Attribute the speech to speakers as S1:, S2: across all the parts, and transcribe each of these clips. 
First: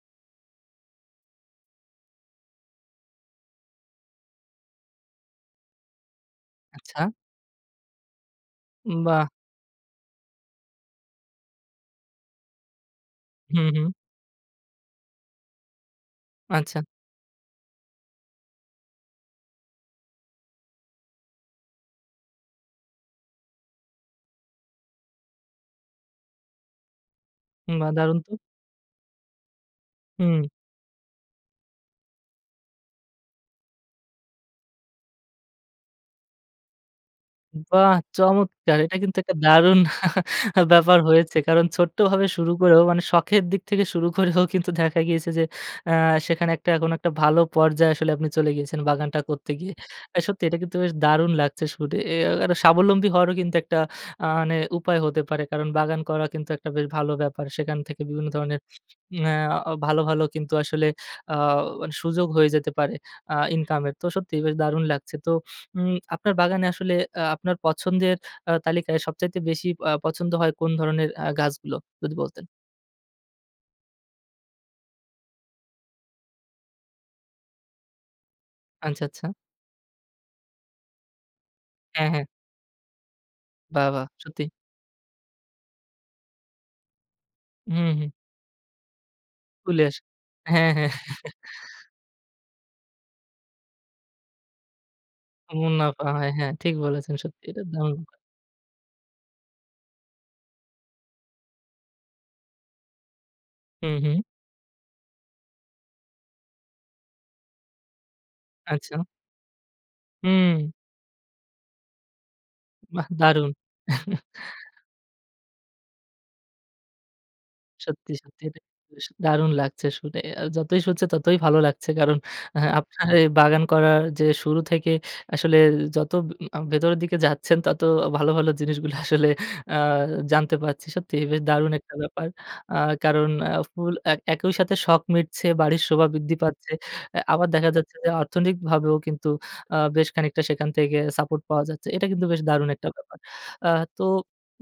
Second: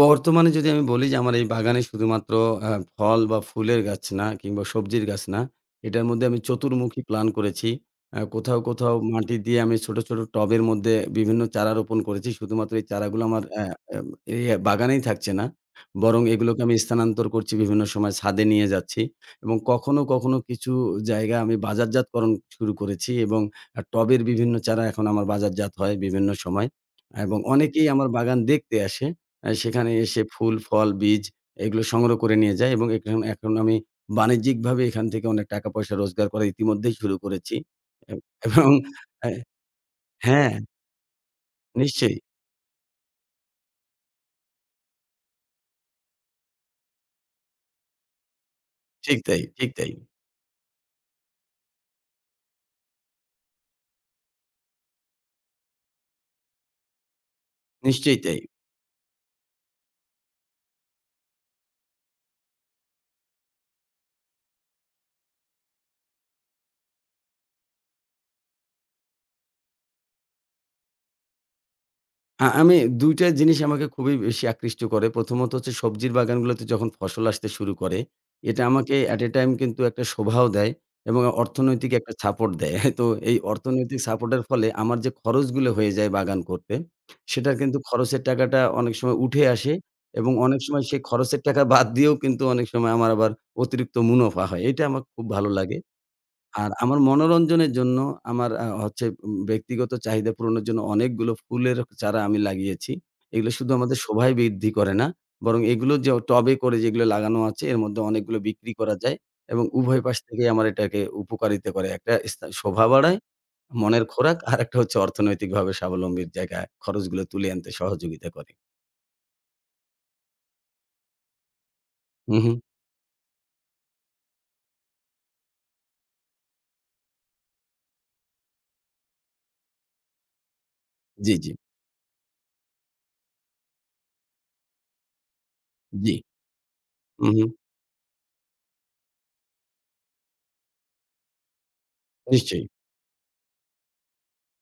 S1: বর্তমানে যদি আমি বলি যে আমার এই বাগানে শুধুমাত্র আ ফল বা ফুলের গাছ না, কিংবা সবজির গাছ না, এটার মধ্যে আমি চতুর্মুখী
S2: আচ্ছা।
S1: প্ল্যান করেছি। আ কোথাও,
S2: উ
S1: কোথাও
S2: বাহ!
S1: মাটি দিয়ে আমি ছোটো, ছোটো টবের মধ্যে বিভিন্ন চারা রোপণ করেছি শুধুমাত্র এই চারাগুলো আমার আ
S2: হুম, হুম।
S1: এ এই বাগানেই থাকছে না। বরং এগুলোকে আমি
S2: আচ্ছা।
S1: স্থানান্তর করছি বিভিন্ন সময় ছাদে নিয়ে যাচ্ছি। এবং কখনো, কখনো কিছু জায়গায় আমি বাজারজাতকরণ শুরু করেছি এবং টবের বিভিন্ন চারা এখন আমার বাজারজাত হয় বিভিন্ন সময় এবং অনেকেই
S2: বাহ!
S1: আমার
S2: দারুণ তো।
S1: বাগান দেখতে আসে। আ সেখানে এসে
S2: হুম।
S1: ফুল ফল বীজ এগুলো সংগ্রহ করে নিয়ে যায়। এবং এখ এখন আমি বাণিজ্যিকভাবে এখান থেকে অনেক টাকা পয়সা রোজগার করা ইতিমধ্যেই শুরু করেছি।
S2: বাহ!
S1: এব এবং
S2: চমৎকার। এটা কিন্তু
S1: আ
S2: একটা দারুন
S1: হ্যাঁ।
S2: ব্যাপার হয়েছে। কারণ
S1: নিশ্চয়ই।
S2: ছোট্টভাবে শুরু করেও, মানে শখের দিক থেকে শুরু করেও কিন্তু দেখা গিয়েছে যে, আ সেখানে এখন একটা ভালো পর্যায়ে আসলে আপনি চলে গিয়েছেন
S1: ঠিক
S2: বাগানটা
S1: তাই
S2: করতে
S1: ঠিক
S2: গিয়ে।
S1: তাই
S2: আ সত্যি এটা কিন্তু বেশ দারুণ লাগছে শুদে এ আ এটা স্বাবলম্বী হওয়ারও কিন্তু একটা আ মানে উপায় হতে পারে। কারণ বাগান করা কিন্তু একটা বেশ ভালো ব্যাপার। সেখান থেকে
S1: নিশ্চয়ই
S2: বিভিন্ন
S1: তাই।
S2: ধরনের নেআ ভালো, ভালো, কিন্তু আসলে আ মানে সুযোগ হয়ে যেতে পারে আ ইনকাম এর। তো সত্যিই দারুণ লাগছে। তো উম আপনার বাগানে আসলে আ আপনার পছন্দের আ তালিকায় সবচাইতে বেশি আ পছন্দ হয় কোন ধরণের আ গাছগুলো? যদি বলতেন?
S1: হ্যাঁ, আমি ২ টা জিনিস আমাকে খুবই বেশি আকৃষ্ট করে। প্রথমত হচ্ছে সবজির বাগানগুলোতে যখন ফসল আসতে শুরু করে। এটা আমাকে
S2: আচ্ছা,
S1: অ্যাট
S2: আচ্ছা।
S1: এ টাইম কিন্তু একটা শোভাও দেয় এবং অর্থনৈতিক
S2: হ্যাঁ,
S1: একটা
S2: হ্যাঁ।
S1: সাপোর্ট দেয়। তো এই
S2: বাহ!
S1: অর্থনৈতিক
S2: বাহ!
S1: সাপোর্টের
S2: সত্যি।
S1: ফলে আমার যে খরচগুলো হয়ে যায় বাগান করতে। সেটার
S2: উ,
S1: কিন্তু
S2: হুম।
S1: খরচের টাকাটা অনেক সময় উঠে আসে
S2: ফুলেস
S1: এবং অনেক
S2: হ্যাঁ,
S1: সময়
S2: হ্যাঁ।
S1: সেই খরচের টাকা বাদ দিয়েও কিন্তু অনেক সময় আমার আবার অতিরিক্ত মুনাফা হয়। এইটা আমাক খুব ভালো লাগে।
S2: মুনাফা হয়, হ্যাঁ,
S1: আর
S2: ঠিক
S1: আমার
S2: বলেছেন সত্যি এটা
S1: মনোরঞ্জনের
S2: দারুন
S1: জন্য
S2: ব্যাপার।
S1: আমার আ হচ্ছে উম ব্যক্তিগত চাহিদা পূরণের জন্য অনেকগুলো ফুলের চারা আমি লাগিয়েছি। এগুলো শুধু
S2: হুম,
S1: আমাদের
S2: হুম।
S1: শোভায় বৃদ্ধি করে না, বরং এগুলো যে টবে করে যেগুলো লাগানো আছে এর মধ্যে অনেকগুলো বিক্রি করা
S2: আচ্ছা।
S1: যায়। এবং উভয় পাশ থেকেই
S2: হুম।
S1: আমার এটাকে উপকারিতা করে। একটা এস শোভা
S2: বাহ!
S1: বাড়ায়
S2: দারুণ।
S1: মনের খোরাক, আরেকটা হচ্ছে অর্থনৈতিকভাবে স্বাবলম্বীর জায়গায় খরচগুলো তুলে আনতে
S2: সত্যি,
S1: সহযোগিতা
S2: সত্যি,
S1: করে।
S2: এটা কিন্তু বেশ দারুণ লাগছে শুনে আ যতই শুনছে ততই ভালো লাগছে। কারণ
S1: উঁহুঁ।
S2: আ আপনার এই বাগান করার যে শুরু থেকে আসলে যত উ আ ভেতরের দিকে যাচ্ছেন তত ভালো, ভালো, জিনিসগুলো আসলে আ জানতে পারছি। সত্যি
S1: জ্বি,
S2: বেশ
S1: জ্বি।
S2: দারুণ একটা ব্যাপার। আ কারণ আ ফুল এক একই সাথে শখ মিটছে, বাড়ির শোভা
S1: জ্বি।
S2: বৃদ্ধি পাচ্ছে। আ
S1: উঁহুঁ।
S2: আবার দেখা যাচ্ছে যে, অর্থনৈতিকভাবেও কিন্তু আ বেশ খানিকটা সেখান থেকে সাপোর্ট পাওয়া যাচ্ছে। এটা কিন্তু বেশ
S1: নিশ্চয়ই।
S2: দারুণ একটা ব্যাপার। আ তো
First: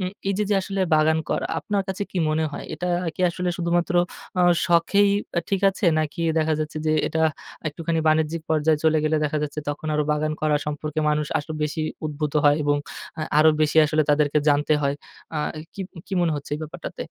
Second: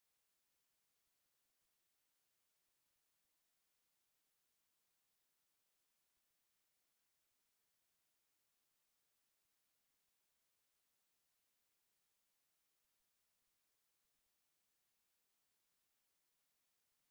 S2: উম এই যে, যে, আসলে বাগান করা আপনার কাছে কি মনে হয়? এটা কি আসলে শুধুমাত্র আ শখেই আ ঠিক আছে নাকি দেখা যাচ্ছে যে, এটা একটুখানি বাণিজ্যিক পর্যায়ে চলে গেলে দেখা যাচ্ছে তখন আরো বাগান করা সম্পর্কে মানুষ আরো বেশি উদ্ভূত হয় এবং আ আরো বেশি আসলে তাদেরকে জানতে হয়। আ কি কি, মনে হচ্ছে এই ব্যাপারটাতে?